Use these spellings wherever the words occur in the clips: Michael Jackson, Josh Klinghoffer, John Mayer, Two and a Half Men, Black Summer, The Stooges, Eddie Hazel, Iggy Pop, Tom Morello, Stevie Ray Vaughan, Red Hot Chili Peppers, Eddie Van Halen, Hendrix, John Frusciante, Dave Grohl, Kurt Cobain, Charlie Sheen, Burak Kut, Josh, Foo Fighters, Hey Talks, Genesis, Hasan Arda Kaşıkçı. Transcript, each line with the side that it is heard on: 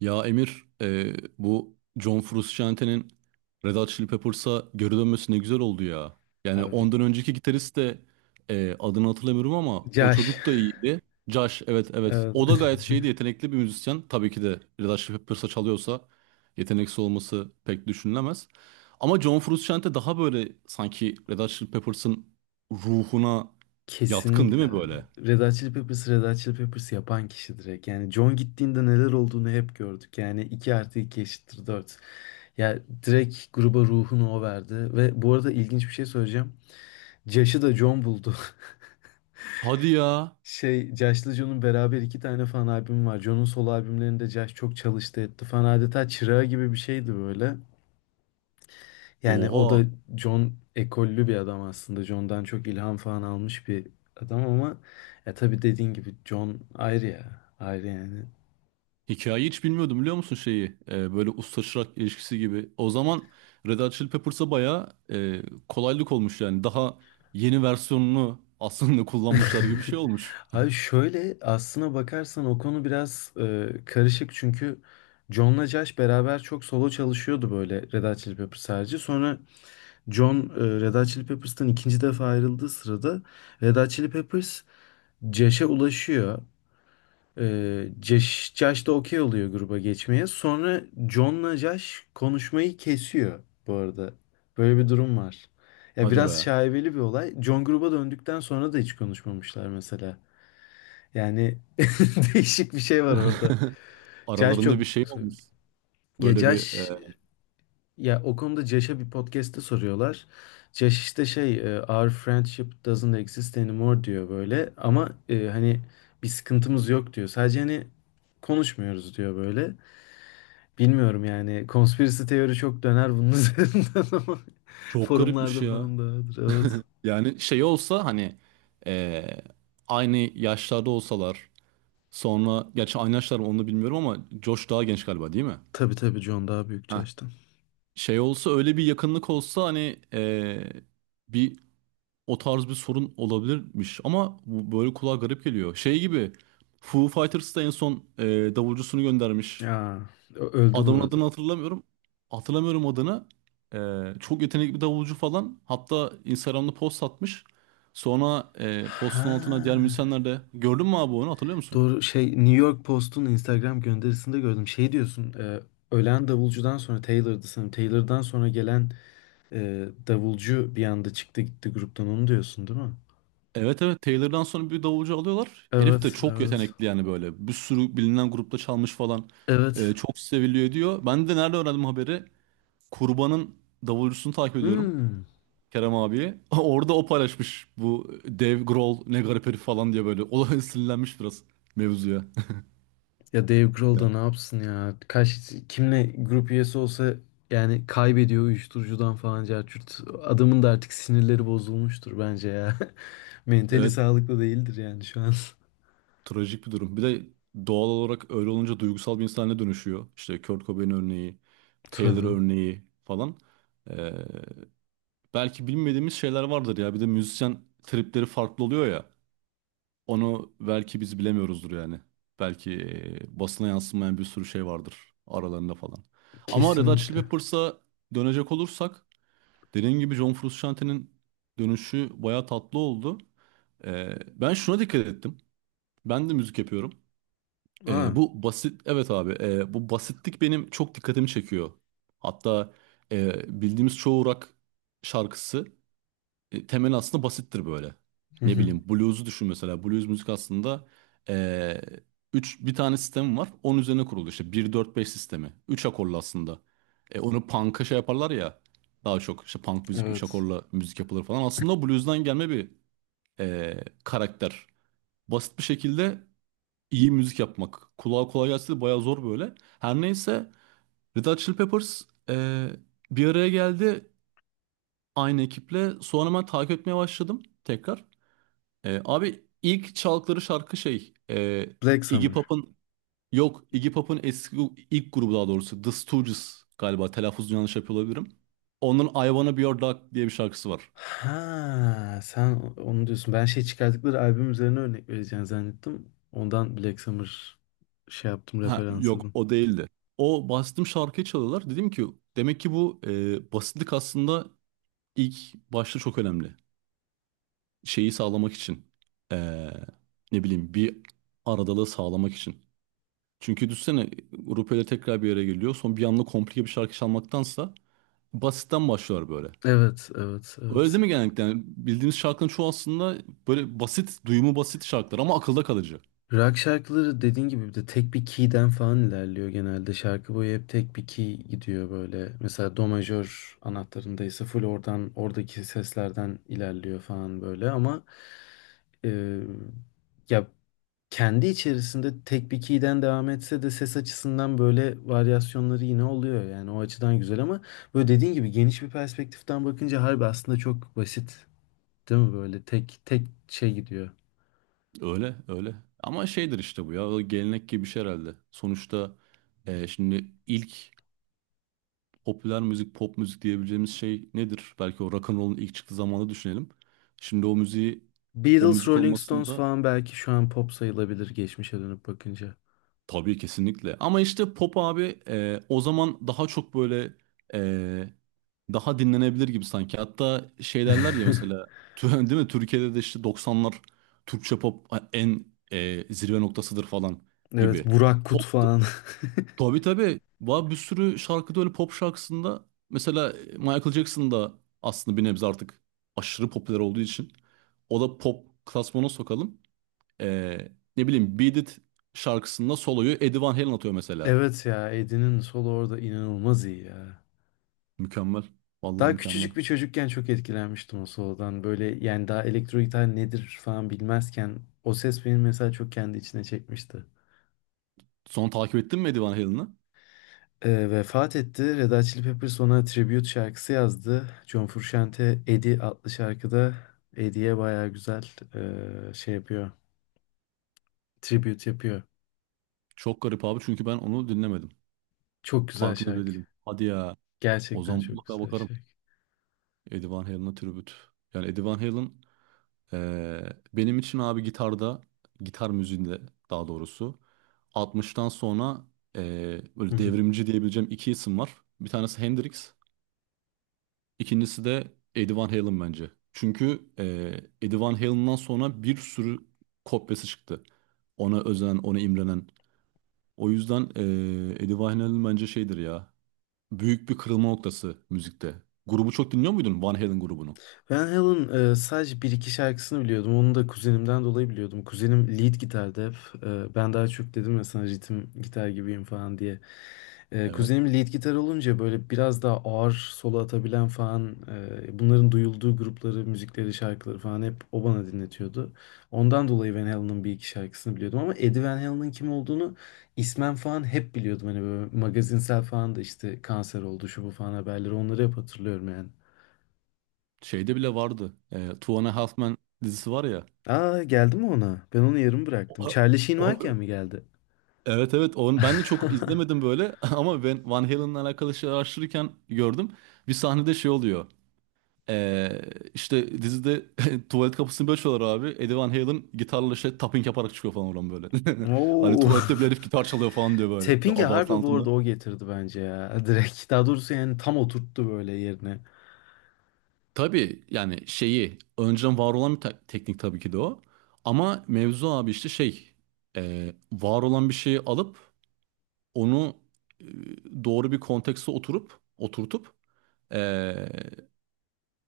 right: Ya Emir, bu John Frusciante'nin Red Hot Chili Peppers'a geri dönmesi ne güzel oldu ya. Yani
left: Abi
right: ondan önceki gitarist de adını hatırlamıyorum ama o
left: Yaş.
right: çocuk da iyiydi. Josh, evet evet.
left: Evet.
right: O da gayet şeydi, yetenekli bir müzisyen. Tabii ki de Red Hot Chili Peppers'a çalıyorsa yeteneksiz olması pek düşünülemez. Ama John Frusciante daha böyle sanki Red Hot Chili Peppers'ın ruhuna yatkın değil
left: Kesinlikle
right: mi
left: abi.
right: böyle?
left: Red Hot Chili Peppers, Red Hot Chili Peppers yapan kişi direkt. Yani John gittiğinde neler olduğunu hep gördük. Yani 2 artı 2 eşittir 4. Ya direkt gruba ruhunu o verdi. Ve bu arada ilginç bir şey söyleyeceğim. Josh'ı da John buldu.
right: Hadi ya.
left: Josh'la John'un beraber iki tane fan albümü var. John'un solo albümlerinde Josh çok çalıştı etti falan. Adeta çırağı gibi bir şeydi böyle. Yani o da
right: Oha.
left: John ekollü bir adam aslında. John'dan çok ilham falan almış bir adam ama ya tabii dediğin gibi John ayrı ya. Ayrı yani.
right: Hikayeyi hiç bilmiyordum biliyor musun şeyi? Böyle usta çırak ilişkisi gibi. O zaman Red Hot Chili Peppers'a bayağı kolaylık olmuş yani. Daha yeni versiyonunu aslında kullanmışlar gibi bir şey olmuş.
left: Abi şöyle aslına bakarsan o konu biraz karışık çünkü John'la Josh beraber çok solo çalışıyordu böyle Red Hot Chili Peppers harici. Sonra John Red Hot Chili Peppers'tan ikinci defa ayrıldığı sırada Red Hot Chili Peppers Josh'a ulaşıyor. Josh da okey oluyor gruba geçmeye. Sonra John'la Josh konuşmayı kesiyor bu arada. Böyle bir durum var. Ya
right: Hadi
left: biraz
right: be.
left: şaibeli bir olay. John gruba döndükten sonra da hiç konuşmamışlar mesela. Yani değişik bir şey var orada. Josh çok...
right: Aralarında bir şey olmuş.
left: Ya
right: Böyle bir
left: Josh ya o konuda Josh'a bir podcast'te soruyorlar. Josh işte Our friendship doesn't exist anymore diyor böyle. Ama hani bir sıkıntımız yok diyor. Sadece hani konuşmuyoruz diyor böyle. Bilmiyorum yani konspirasi teori çok döner bunun üzerinden ama
right: çok garipmiş
left: forumlarda
right: ya.
left: falan dağıdır evet.
right: Yani şey olsa hani e, aynı yaşlarda olsalar sonra gerçi aynı yaşlar mı onu da bilmiyorum ama Josh daha genç galiba değil mi?
left: Tabii tabii, John daha büyük
right: Ha.
left: Josh'tan.
right: Şey olsa öyle bir yakınlık olsa hani bir O tarz bir sorun olabilirmiş ama bu böyle kulağa garip geliyor. Şey gibi Foo Fighters da en son davulcusunu göndermiş.
left: Ya öldü bu
right: Adamın
left: arada.
right: adını hatırlamıyorum. Hatırlamıyorum adını. E, Çok yetenekli bir davulcu falan. Hatta Instagram'da post atmış. Sonra postun altına diğer
left: Ha.
right: müzisyenler de gördün mü abi onu hatırlıyor musun?
left: Doğru, şey, New York Post'un Instagram gönderisinde gördüm. Şey diyorsun, ölen davulcudan sonra Taylor'dı sanırım. Taylor'dan sonra gelen davulcu bir anda çıktı gitti gruptan, onu diyorsun değil mi?
right: Evet evet, Taylor'dan sonra bir davulcu alıyorlar. Herif de
left: Evet,
right: çok
left: evet.
right: yetenekli yani böyle. Bir sürü bilinen grupta çalmış falan.
left: Evet.
right: Çok seviliyor diyor. Ben de nerede öğrendim haberi? Kurban'ın davulcusunu takip ediyorum.
left: Hmm.
right: Kerem abiyi. Orada o paylaşmış bu Dave Grohl ne garip herif falan diye böyle. O sinirlenmiş biraz mevzuya.
left: Ya Dave Grohl da
right: Yani
left: ne yapsın ya? Kaç kimle grup üyesi olsa yani kaybediyor uyuşturucudan falan carçurt. Adamın da artık sinirleri bozulmuştur bence ya. Mentali
right: evet,
left: sağlıklı değildir yani şu an.
right: trajik bir durum. Bir de doğal olarak öyle olunca duygusal bir insana dönüşüyor. İşte Kurt Cobain örneği, Taylor
left: Tabii.
right: örneği falan. Ee, Belki bilmediğimiz şeyler vardır ya. Bir de müzisyen tripleri farklı oluyor ya. Onu belki biz bilemiyoruzdur yani. Belki basına yansımayan bir sürü şey vardır aralarında falan. Ama Red Hot Chili
left: Kesinlikle.
right: Peppers'a dönecek olursak dediğim gibi John Frusciante'nin dönüşü bayağı tatlı oldu. E, ben şuna dikkat ettim. Ben de müzik yapıyorum.
left: Aa.
right: E, bu basit, evet abi, bu basitlik benim çok dikkatimi çekiyor. Hatta bildiğimiz çoğu rock şarkısı temeli aslında basittir böyle. Ne bileyim blues'u düşün mesela. Blues müzik aslında e, üç, bir tane sistemi var. Onun üzerine kurulu işte bir dört beş sistemi. Üç akorlu aslında. E, onu punk'a şey yaparlar ya. Daha çok işte punk müzik 3
left: Evet.
right: akorla müzik yapılır falan. Aslında o blues'dan gelme bir karakter. Basit bir şekilde iyi müzik yapmak. Kulağa kolay gelse de bayağı zor böyle. Her neyse, Red Hot Chili Peppers e, bir araya geldi aynı ekiple. Sonra ben takip etmeye başladım tekrar. Abi ilk çaldıkları şarkı şey,
left: Black
right: Iggy
left: Summer.
right: Pop'un, yok, Iggy Pop'un eski ilk grubu daha doğrusu, The Stooges galiba, telaffuzunu yanlış yapıyor olabilirim. Onun I Wanna Be Your Dog diye bir şarkısı var.
left: Ha, sen onu diyorsun. Ben şey çıkardıkları albüm üzerine örnek vereceğini zannettim. Ondan Black Summer şey yaptım,
right: Ha,
left: referans
right: yok
left: aldım.
right: o değildi. O bastım şarkıyı çalıyorlar. Dedim ki demek ki bu basitlik aslında ilk başta çok önemli. Şeyi sağlamak için, e, ne bileyim, bir aradalığı sağlamak için. Çünkü düşünsene grup öyle tekrar bir yere geliyor. Son bir anda komplike bir şarkı çalmaktansa basitten başlar böyle.
left: Evet, evet,
right: Öyle
left: evet.
right: değil mi genellikle? Yani bildiğimiz şarkının çoğu aslında böyle basit, duyumu basit şarkılar ama akılda kalıcı.
left: Rock şarkıları, dediğin gibi, bir de tek bir key'den falan ilerliyor genelde. Şarkı boyu hep tek bir key gidiyor böyle. Mesela do majör anahtarında ise full oradan, oradaki seslerden ilerliyor falan böyle ama e, ya kendi içerisinde tek bir key'den devam etse de ses açısından böyle varyasyonları yine oluyor. Yani o açıdan güzel ama böyle dediğin gibi geniş bir perspektiften bakınca harbi aslında çok basit. Değil mi, böyle tek tek şey gidiyor.
right: Öyle, öyle. Ama şeydir işte bu ya, o gelenek gibi bir şey herhalde. Sonuçta şimdi ilk popüler müzik, pop müzik diyebileceğimiz şey nedir? Belki o rock and roll'un ilk çıktığı zamanı düşünelim. Şimdi o müziği, o
left: Beatles,
right: müzik
left: Rolling Stones
right: olmasında,
left: falan belki şu an pop sayılabilir geçmişe dönüp bakınca.
right: tabii kesinlikle. Ama işte pop abi, o zaman daha çok böyle e, daha dinlenebilir gibi sanki. Hatta şey derler ya mesela değil mi? Türkiye'de de işte 90'lar Türkçe pop en zirve noktasıdır falan
left: Evet,
right: gibi.
left: Burak Kut
right: Pop,
left: falan.
right: tabii tabii. Var bir sürü şarkıda öyle, pop şarkısında mesela Michael Jackson da aslında bir nebze artık aşırı popüler olduğu için o da pop klasmana sokalım. Ee, Ne bileyim, Beat It şarkısında soloyu Eddie Van Halen atıyor mesela.
left: Evet ya, Eddie'nin solo orada inanılmaz iyi ya.
right: Mükemmel. Vallahi
left: Daha küçücük
right: mükemmel.
left: bir çocukken çok etkilenmiştim o solodan. Böyle yani daha elektro gitar nedir falan bilmezken o ses beni mesela çok kendi içine çekmişti.
right: Sonra takip ettin mi Eddie Van Halen'ı?
left: Vefat etti. Red Hot Chili Peppers ona tribute şarkısı yazdı. John Frusciante Eddie adlı şarkıda Eddie'ye baya güzel şey yapıyor. Tribute yapıyor.
right: Çok garip abi, çünkü ben onu dinlemedim.
left: Çok güzel
right: Farkında bile
left: şarkı.
right: değilim. Hadi ya. O
left: Gerçekten
right: zaman
left: çok
right: mutlaka
left: güzel
right: bakarım.
left: şarkı.
right: Eddie Van Halen'a tribüt. Yani Eddie Van Halen ee, benim için abi gitarda, gitar müziğinde daha doğrusu, 60'tan sonra
left: Hı
right: böyle
left: hı.
right: devrimci diyebileceğim iki isim var. Bir tanesi Hendrix. İkincisi de Eddie Van Halen bence. Çünkü Eddie Van Halen'dan sonra bir sürü kopyası çıktı. Ona özen, ona imrenen. O yüzden Eddie Van Halen bence şeydir ya. Büyük bir kırılma noktası müzikte. Grubu çok dinliyor muydun Van Halen grubunu?
left: Van Halen sadece bir iki şarkısını biliyordum. Onu da kuzenimden dolayı biliyordum. Kuzenim lead gitardı hep. E, ben daha çok dedim ya sana ritim gitar gibiyim falan diye.
right: Evet.
left: Kuzenim lead gitar olunca böyle biraz daha ağır solo atabilen falan bunların duyulduğu grupları, müzikleri, şarkıları falan hep o bana dinletiyordu. Ondan dolayı Van Halen'ın bir iki şarkısını biliyordum ama Eddie Van Halen'ın kim olduğunu ismen falan hep biliyordum. Hani böyle magazinsel falan da işte kanser oldu şu bu falan, haberleri onları hep hatırlıyorum yani.
right: Şeyde bile vardı. Two and a Half Men dizisi var ya.
left: Aa, geldi mi ona? Ben onu yarım bıraktım.
right: O-
left: Charlie Sheen varken
right: o-
left: mi geldi?
right: evet evet, onu ben de çok izlemedim böyle ama ben Van Halen'la alakalı şey araştırırken gördüm. Bir sahnede şey oluyor. Ee, işte dizide tuvalet kapısını böyle çalıyorlar abi. Eddie Van Halen gitarla şey tapping yaparak çıkıyor falan oradan böyle. Hani
left: Oo.
right: tuvalette bile herif gitar çalıyor falan diyor böyle. Ve
left: Tapping'i
right: abartı
left: harbi bu
right: altında.
left: arada o getirdi bence ya. Direkt. Daha doğrusu yani tam oturttu böyle yerine.
right: Tabii yani şeyi önceden var olan bir teknik tabii ki de o. Ama mevzu abi işte şey, var olan bir şeyi alıp onu doğru bir kontekste oturup oturtup, e,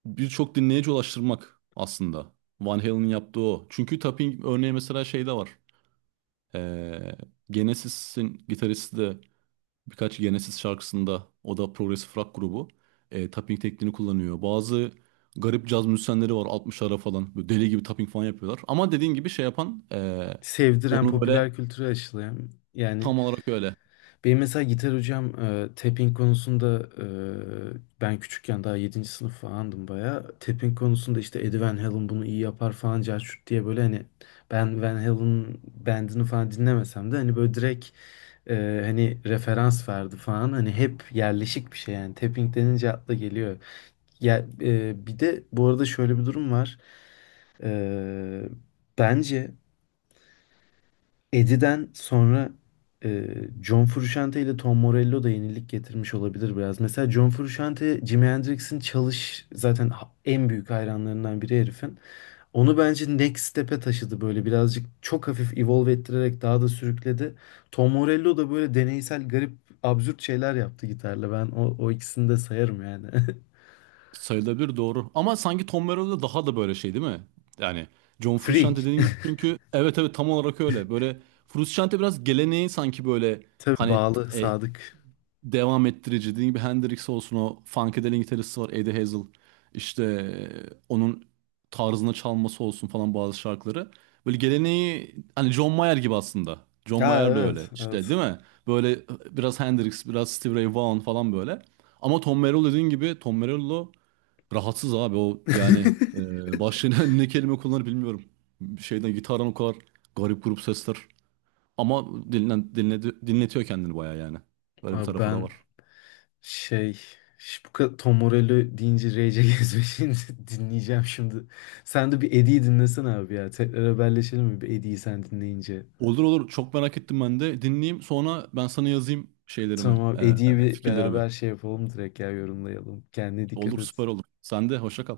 right: birçok dinleyici ulaştırmak aslında. Van Halen'in yaptığı o. Çünkü tapping örneği mesela şeyde var. Ee, Genesis'in gitaristi de birkaç Genesis şarkısında, o da progresif rock grubu, tapping tekniğini kullanıyor. Bazı garip caz müzisyenleri var 60'lara falan, böyle deli gibi tapping falan yapıyorlar. Ama dediğin gibi şey yapan
left: Sevdiren,
right: onu böyle
left: popüler kültüre aşılayan. Yani
right: tam olarak öyle
left: benim mesela gitar hocam, tapping konusunda, ben küçükken daha yedinci sınıf falandım bayağı. Tapping konusunda işte Eddie Van Halen bunu iyi yapar falan carçurt diye böyle, hani ben Van Halen'ın bandını falan dinlemesem de hani böyle direkt e, hani referans verdi falan. Hani hep yerleşik bir şey yani. Tapping denince akla geliyor. Ya, bir de bu arada şöyle bir durum var. E, bence Eddie'den sonra e, John Frusciante ile Tom Morello da yenilik getirmiş olabilir biraz. Mesela John Frusciante, Jimi Hendrix'in çalış zaten en büyük hayranlarından biri herifin. Onu bence next step'e taşıdı böyle birazcık, çok hafif evolve ettirerek daha da sürükledi. Tom Morello da böyle deneysel, garip, absürt şeyler yaptı gitarla. Ben o ikisini de sayarım yani.
right: sayılabilir, doğru. Ama sanki Tom Morello'da daha da böyle şey değil mi? Yani John Frusciante
left: Freak.
right: dediğin gibi çünkü evet evet, tam olarak öyle. Böyle Frusciante biraz geleneği sanki böyle,
left: Tabii,
right: hani
left: bağlı,
right: e,
left: sadık.
right: devam ettirici. Dediğim gibi Hendrix olsun, o funkadelic gitaristi var Eddie Hazel. İşte onun tarzına çalması olsun falan bazı şarkıları. Böyle geleneği hani John Mayer gibi aslında. John
left: Aa,
right: Mayer de
left: evet,
right: öyle işte
left: evet.
right: değil mi? Böyle biraz Hendrix, biraz Stevie Ray Vaughan falan böyle. Ama Tom Morello dediğin gibi, Tom Morello rahatsız abi o yani, başlığına ne kelime kullanır bilmiyorum. Şeyden gitardan o kadar garip grup sesler. Ama dinletiyor kendini bayağı yani. Böyle bir
left: Abi
right: tarafı da
left: ben
right: var.
left: şey, şu bu kadar Tom Morello deyince Rage Against the Machine'i dinleyeceğim şimdi. Sen de bir Eddie'yi dinlesene abi ya. Tekrar haberleşelim mi bir Eddie'yi sen dinleyince.
right: Olur olur. Çok merak ettim ben de. Dinleyeyim. Sonra ben sana yazayım şeylerimi,
left: Tamam abi, Eddie'yi bir
right: fikirlerimi.
left: beraber şey yapalım direkt, ya yorumlayalım. Kendine dikkat
right: Olur,
left: et.
right: süper olur. Sen de hoşça kal.